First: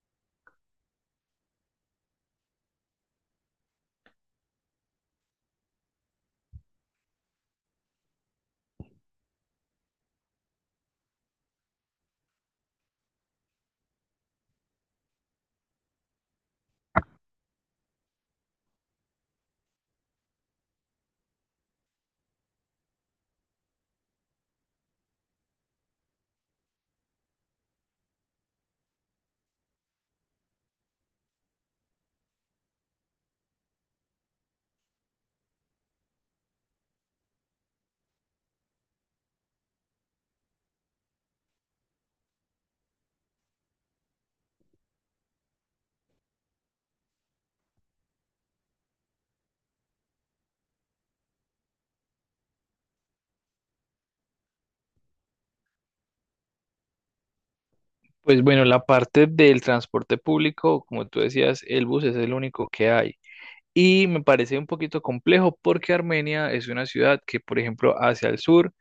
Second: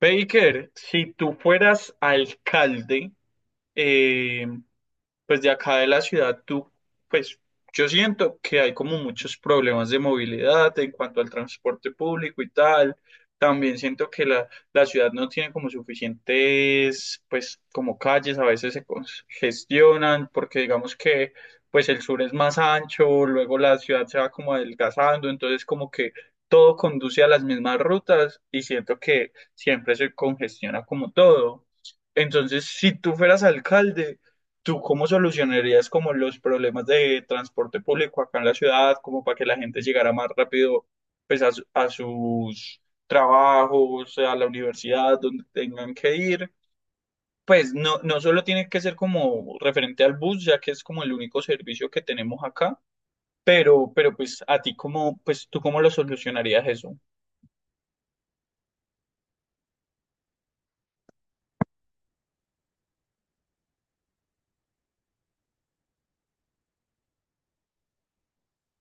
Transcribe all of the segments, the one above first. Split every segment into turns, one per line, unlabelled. Baker, si tú fueras alcalde, eh, pues de acá de la ciudad, tú, pues yo siento que hay como muchos problemas de movilidad en cuanto al transporte público y tal. También siento que la ciudad no tiene como suficientes, pues como calles, a veces se congestionan porque digamos que pues el sur es más ancho, luego la ciudad se va como adelgazando, entonces como que todo conduce a las mismas rutas y siento que siempre se congestiona como todo. Entonces, si tú fueras alcalde, ¿tú cómo solucionarías como los problemas de transporte público acá en la ciudad, como para que la gente llegara más rápido pues a, a sus trabajos, a la universidad, donde tengan que ir? Pues no, no solo tiene que ser como referente al bus, ya que es como el único servicio que tenemos acá, pero pues a ti cómo, pues tú cómo lo solucionarías eso.
Pues bueno, la parte del transporte público, como tú decías, el bus es el único que hay. Y me parece un poquito complejo porque Armenia es una ciudad que, por ejemplo, hacia el sur,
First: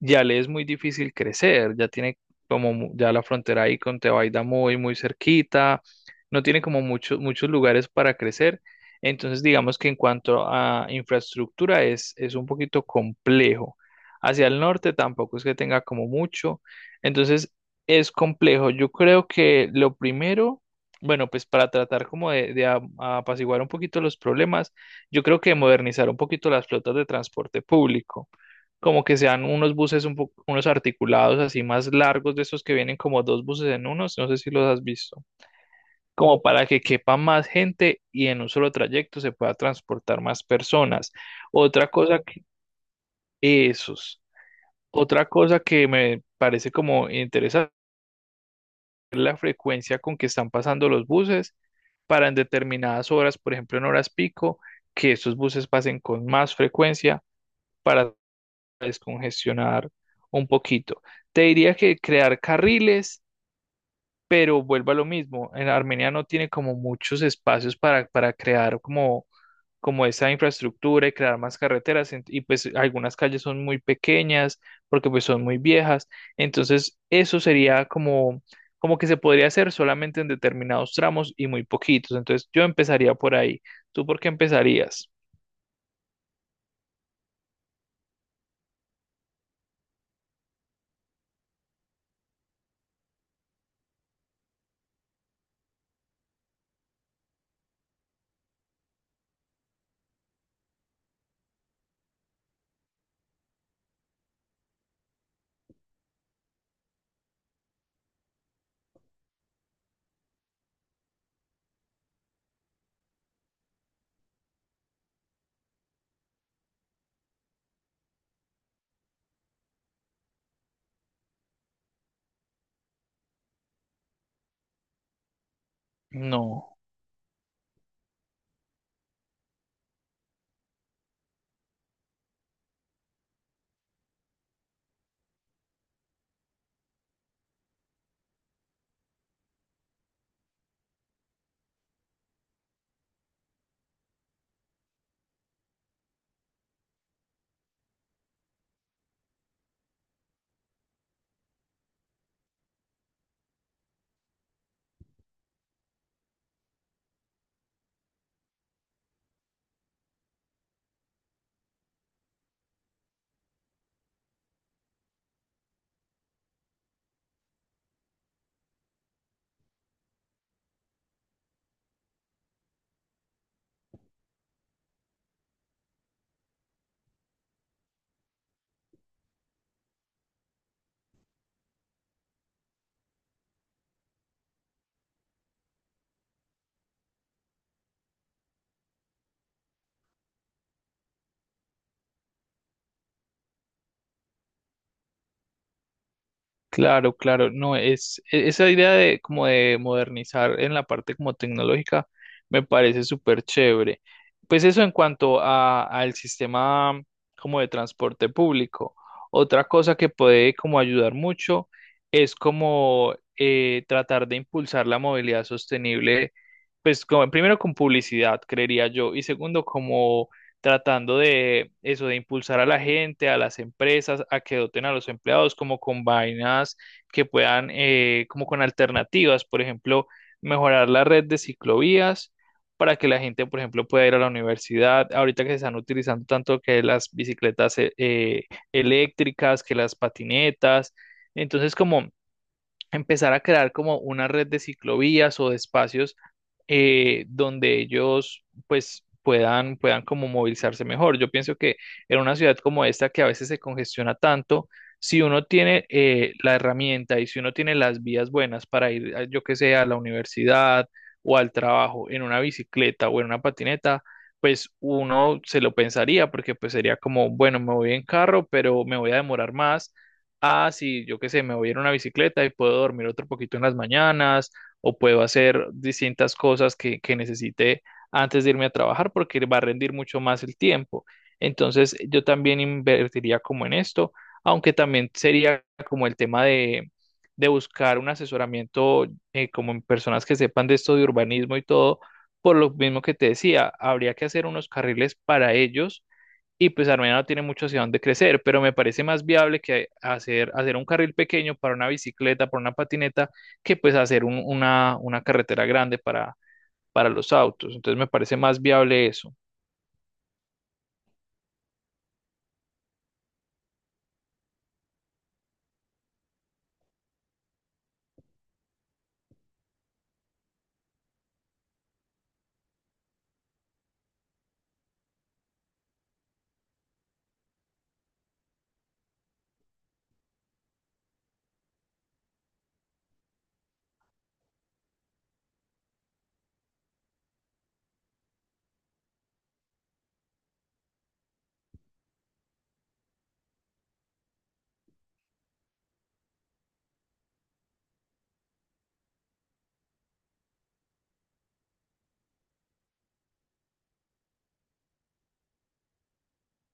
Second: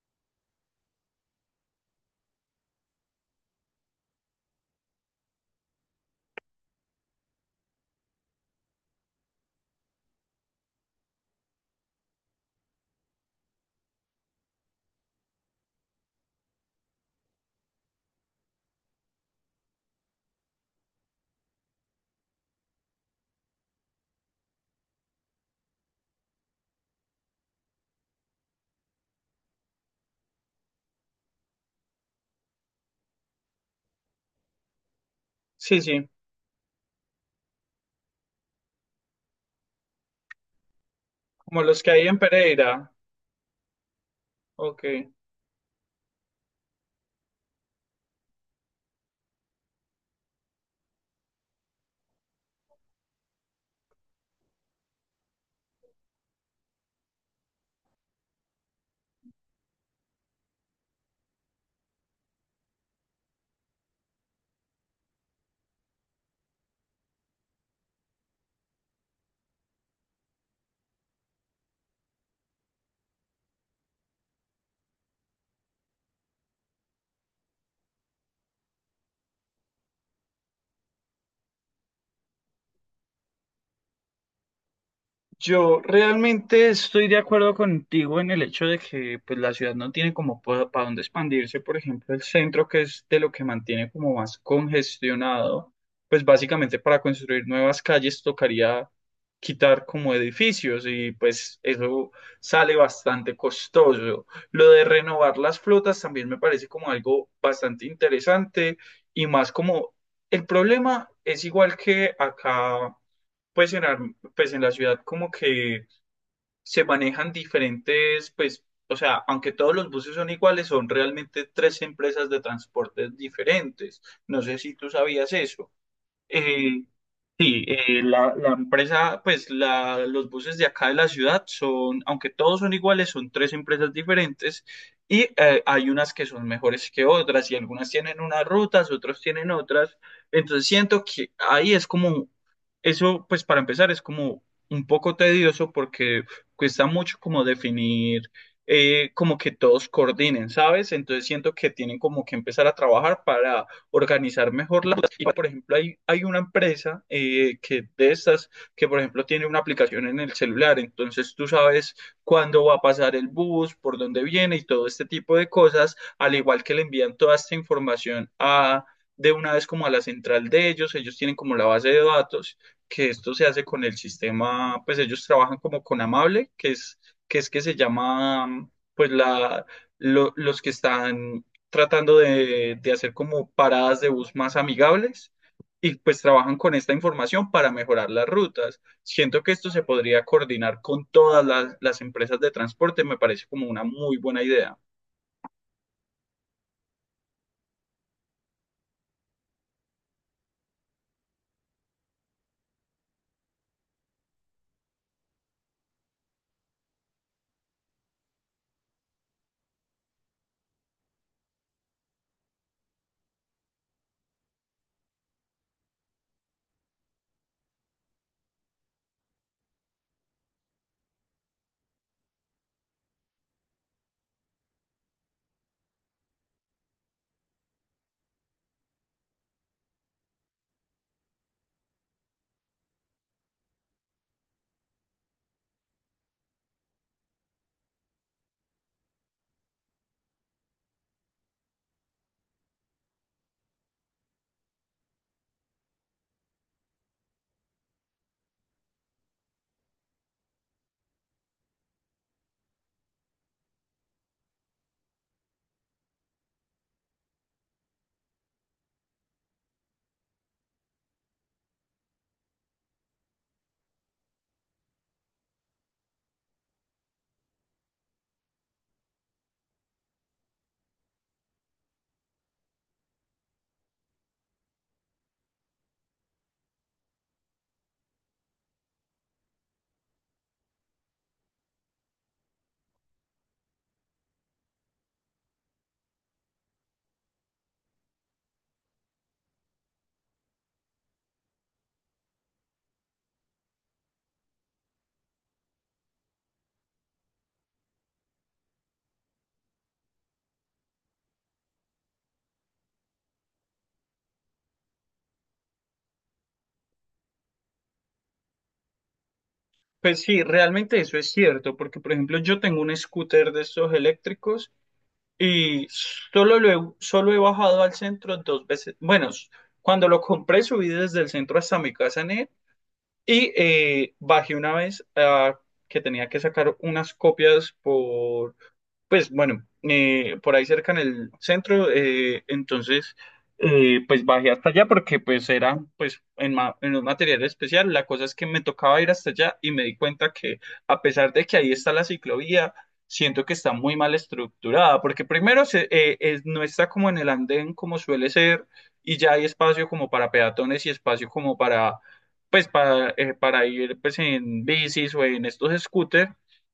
ya le es muy difícil crecer, ya tiene ya la frontera ahí con Tebaida muy, muy cerquita, no tiene como muchos, muchos lugares para crecer. Entonces, digamos que en cuanto a infraestructura es un poquito complejo. Hacia el norte tampoco es que tenga como mucho. Entonces, es complejo. Yo creo que lo primero, bueno, pues para tratar como apaciguar un poquito los problemas, yo creo que modernizar un poquito las flotas de transporte público como que sean unos buses un poco, unos articulados así más largos de esos que vienen como dos buses en uno, no sé si los has visto,
Sí, sí,
como para que quepa más gente y en un solo trayecto se pueda transportar más personas.
como los
Otra
que hay en
cosa que,
Pereira.
esos,
Ok.
otra cosa que me parece como interesante es la frecuencia con que están pasando los buses para en determinadas horas, por ejemplo en horas pico, que esos buses pasen con más frecuencia para descongestionar un poquito. Te diría que crear carriles, pero vuelvo a lo mismo. En Armenia no tiene como muchos espacios para crear como, como esa infraestructura y crear más carreteras. Y pues algunas calles son muy pequeñas porque pues son muy viejas. Entonces eso sería como, como que se podría hacer solamente en determinados tramos y muy poquitos. Entonces yo empezaría por ahí. ¿Tú por qué empezarías?
Yo realmente estoy de acuerdo contigo en el hecho de que pues, la ciudad no tiene como para dónde expandirse. Por ejemplo, el centro, que es de lo que mantiene como más congestionado, pues básicamente para construir nuevas calles tocaría quitar como edificios y pues eso sale bastante costoso. Lo de renovar las flotas también me parece como algo bastante interesante y más como el problema es igual que acá. Pues en, pues en la ciudad como que se manejan diferentes, pues, o sea, aunque todos los buses son iguales, son realmente tres empresas de transportes diferentes. No sé si tú sabías eso.
No.
Eh, Sí, la, la empresa, pues la, los buses de acá de la ciudad son, aunque todos son iguales, son tres empresas diferentes y hay unas que son mejores que otras y algunas tienen unas rutas, otros tienen otras. Entonces siento que ahí es como, eso pues para empezar es como un poco tedioso porque cuesta mucho como definir, como que todos coordinen, ¿sabes? Entonces siento que tienen como que empezar a trabajar organizar mejor las cosas. Y, por ejemplo, hay una empresa que de estas, que por ejemplo tiene una aplicación en el celular, entonces tú sabes cuándo va a pasar el bus, por dónde viene y todo este tipo de cosas, al igual que le envían toda esta información a de una vez como a la central de ellos, ellos tienen como la base de datos, que esto se hace con el sistema, pues ellos trabajan como con Amable, que es que, es que se llama, pues la, los que están tratando de hacer como paradas de bus más amigables y pues trabajan con esta información para mejorar las rutas. Siento que esto se podría coordinar con todas las empresas de transporte, me parece como una muy buena idea.
Claro, claro, no, es esa idea de como de modernizar en la parte como tecnológica me parece súper chévere. Pues eso en cuanto a al sistema como de transporte público. Otra cosa que puede como ayudar mucho es como tratar de impulsar la movilidad sostenible, pues como, primero con publicidad, creería yo, y segundo como tratando de eso, de impulsar a la gente, a las empresas, a que doten a los empleados como con vainas que puedan, como con alternativas, por ejemplo, mejorar la red de ciclovías para que la gente, por ejemplo, pueda ir a la universidad. Ahorita que se están utilizando tanto que las bicicletas eléctricas, que las patinetas. Entonces, como empezar a crear como una red de ciclovías o de espacios donde ellos pues puedan como movilizarse mejor. Yo pienso que en una ciudad como esta que a veces se congestiona tanto, si uno tiene la herramienta y si uno tiene las vías buenas para ir, yo que sé, a la universidad o al trabajo en una bicicleta o en una patineta, pues uno se lo pensaría porque pues sería como, bueno, me voy en carro, pero me voy a demorar más. Ah, sí, yo qué sé, me voy a ir a una bicicleta y puedo dormir otro poquito en las mañanas o puedo hacer distintas cosas que necesite antes de irme a trabajar porque va a rendir mucho más el tiempo. Entonces, yo también invertiría como en esto, aunque también sería como el tema de buscar un asesoramiento como en personas que sepan de esto de urbanismo y todo, por lo mismo que te decía, habría que hacer unos carriles para ellos y pues Armenia no tiene mucho hacia dónde crecer, pero me parece más viable que hacer un carril pequeño para una bicicleta, para una patineta, que pues hacer una carretera grande para los autos. Entonces me parece más viable eso.
Pues sí, realmente eso es cierto, porque por ejemplo yo tengo un scooter de estos eléctricos y solo lo he, solo he bajado al centro dos veces. Bueno, cuando lo compré subí desde el centro hasta mi casa en él. Y bajé una vez ah, que tenía que sacar unas copias por pues bueno, por ahí cerca en el centro, entonces pues bajé hasta allá porque pues era pues en, en un material especial. La cosa es que me tocaba ir hasta allá y me di cuenta que a pesar de que ahí está la ciclovía, siento que está muy mal estructurada porque primero se, no está como en el andén como suele ser y ya hay espacio como para peatones y espacio como para pues para ir pues en bicis o en estos scooters.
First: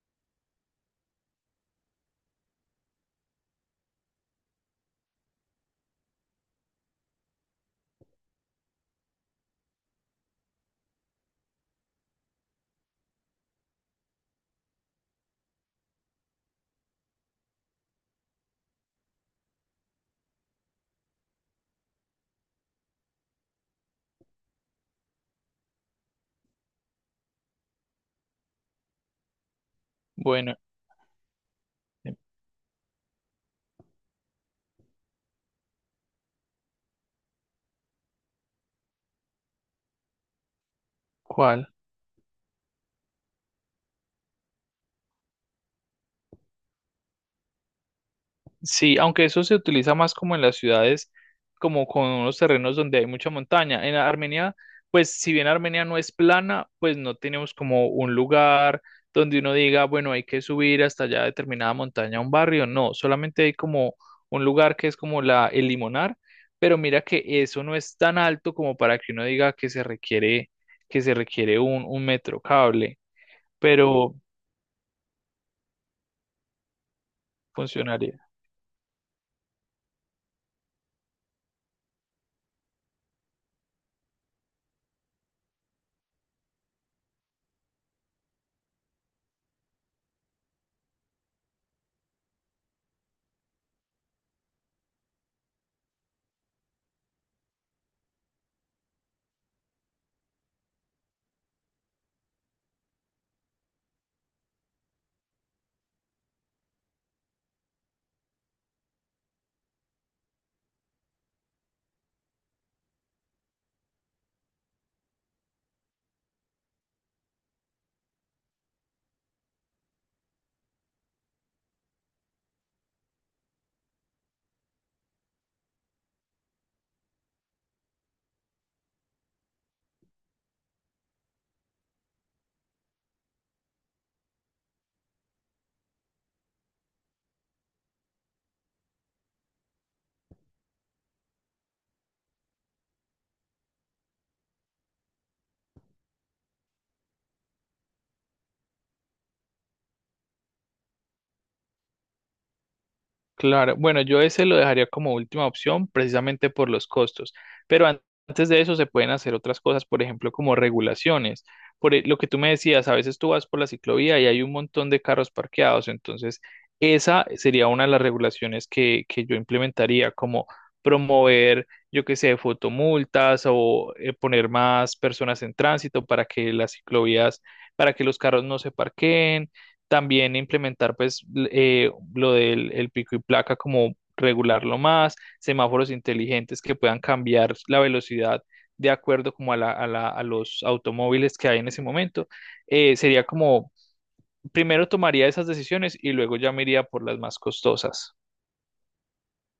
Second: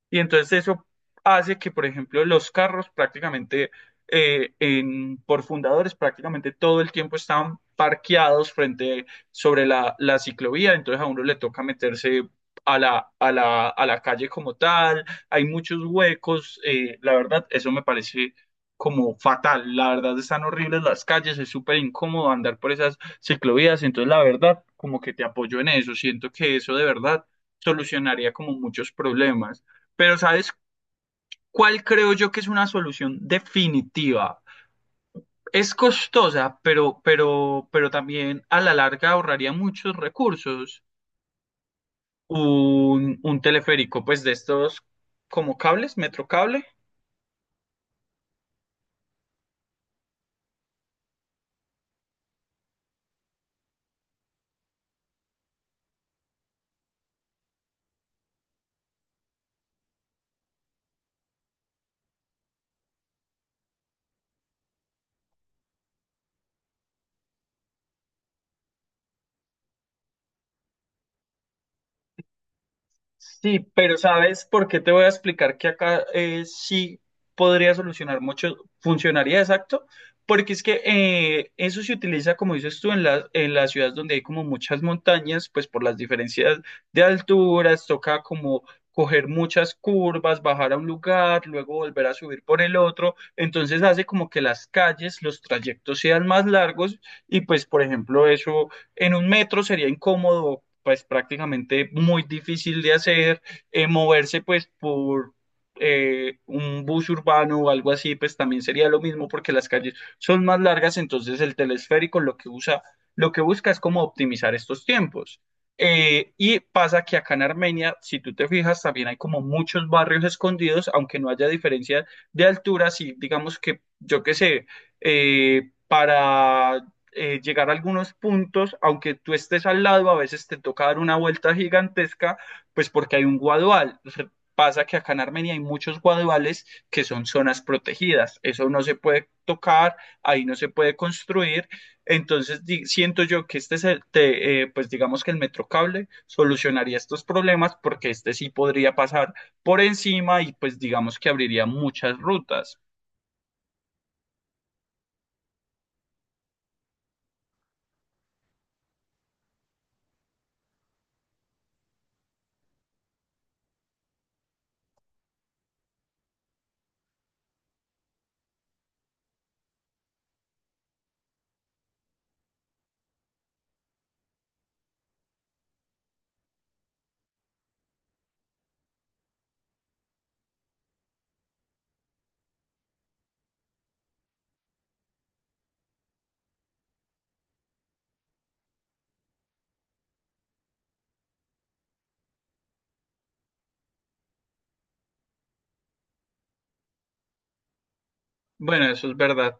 Y entonces eso hace que, por ejemplo, los carros prácticamente, por fundadores, prácticamente todo el tiempo están parqueados frente sobre la ciclovía, entonces a uno le toca meterse a la calle como tal, hay muchos huecos, la verdad, eso me parece como fatal, la verdad están horribles las calles, es súper incómodo andar por esas ciclovías, entonces la verdad, como que te apoyo en eso, siento que eso de verdad solucionaría como muchos problemas. Pero ¿sabes
Bueno,
cuál creo yo que es una solución definitiva? Es costosa, pero también a la larga ahorraría muchos recursos.
¿cuál?
Un teleférico, pues de estos como cables, metrocable.
Sí, aunque eso se utiliza más como en las ciudades, como con unos terrenos donde hay mucha montaña. En Armenia, pues si bien Armenia no es plana, pues no tenemos como un lugar donde uno diga, bueno, hay que subir hasta allá determinada montaña a un barrio. No, solamente hay como un lugar que es como el Limonar, pero mira que eso no es tan alto como para que uno diga que se requiere un metro cable,
Sí, pero
pero
¿sabes por qué te voy a explicar que acá sí podría solucionar
funcionaría.
mucho, funcionaría exacto? Porque es que eso se utiliza, como dices tú, en las ciudades donde hay como muchas montañas, pues por las diferencias de alturas, toca como coger muchas curvas, bajar a un lugar, luego volver a subir por el otro. Entonces hace como que las calles, los trayectos sean más largos y pues, por ejemplo, eso en un metro sería incómodo, pues prácticamente muy difícil de hacer, moverse pues por un bus urbano o algo así, pues también sería lo mismo porque las calles son más largas, entonces el telesférico lo que usa, lo que busca es como optimizar estos tiempos. Y pasa que acá en Armenia, si tú te fijas, también hay como muchos barrios escondidos, aunque no haya diferencia de altura, si digamos que, yo qué sé, para llegar a algunos puntos, aunque tú estés al lado, a veces te toca dar una vuelta gigantesca, pues porque hay un guadual. Pasa que acá en Armenia hay muchos guaduales que son zonas protegidas. Eso no se puede tocar, ahí no se puede construir. Entonces siento yo que este es el, pues digamos que el metrocable solucionaría estos problemas porque este sí podría pasar por encima y pues digamos que abriría muchas rutas.
Claro, bueno, yo ese lo dejaría como última opción precisamente por los costos, pero antes de eso se pueden hacer otras cosas, por ejemplo, como regulaciones. Por lo que tú me decías, a veces tú vas por la ciclovía y hay un montón de carros parqueados, entonces esa sería una de las regulaciones que yo implementaría, como promover, yo qué sé, fotomultas o poner más personas en tránsito para que las ciclovías, para que los carros no se parqueen también implementar pues lo del el pico y placa como regularlo más, semáforos inteligentes que puedan cambiar la velocidad de acuerdo como a a los automóviles que hay en ese momento. Sería como, primero tomaría esas decisiones y luego ya me iría por las más costosas.
Bueno, eso es verdad.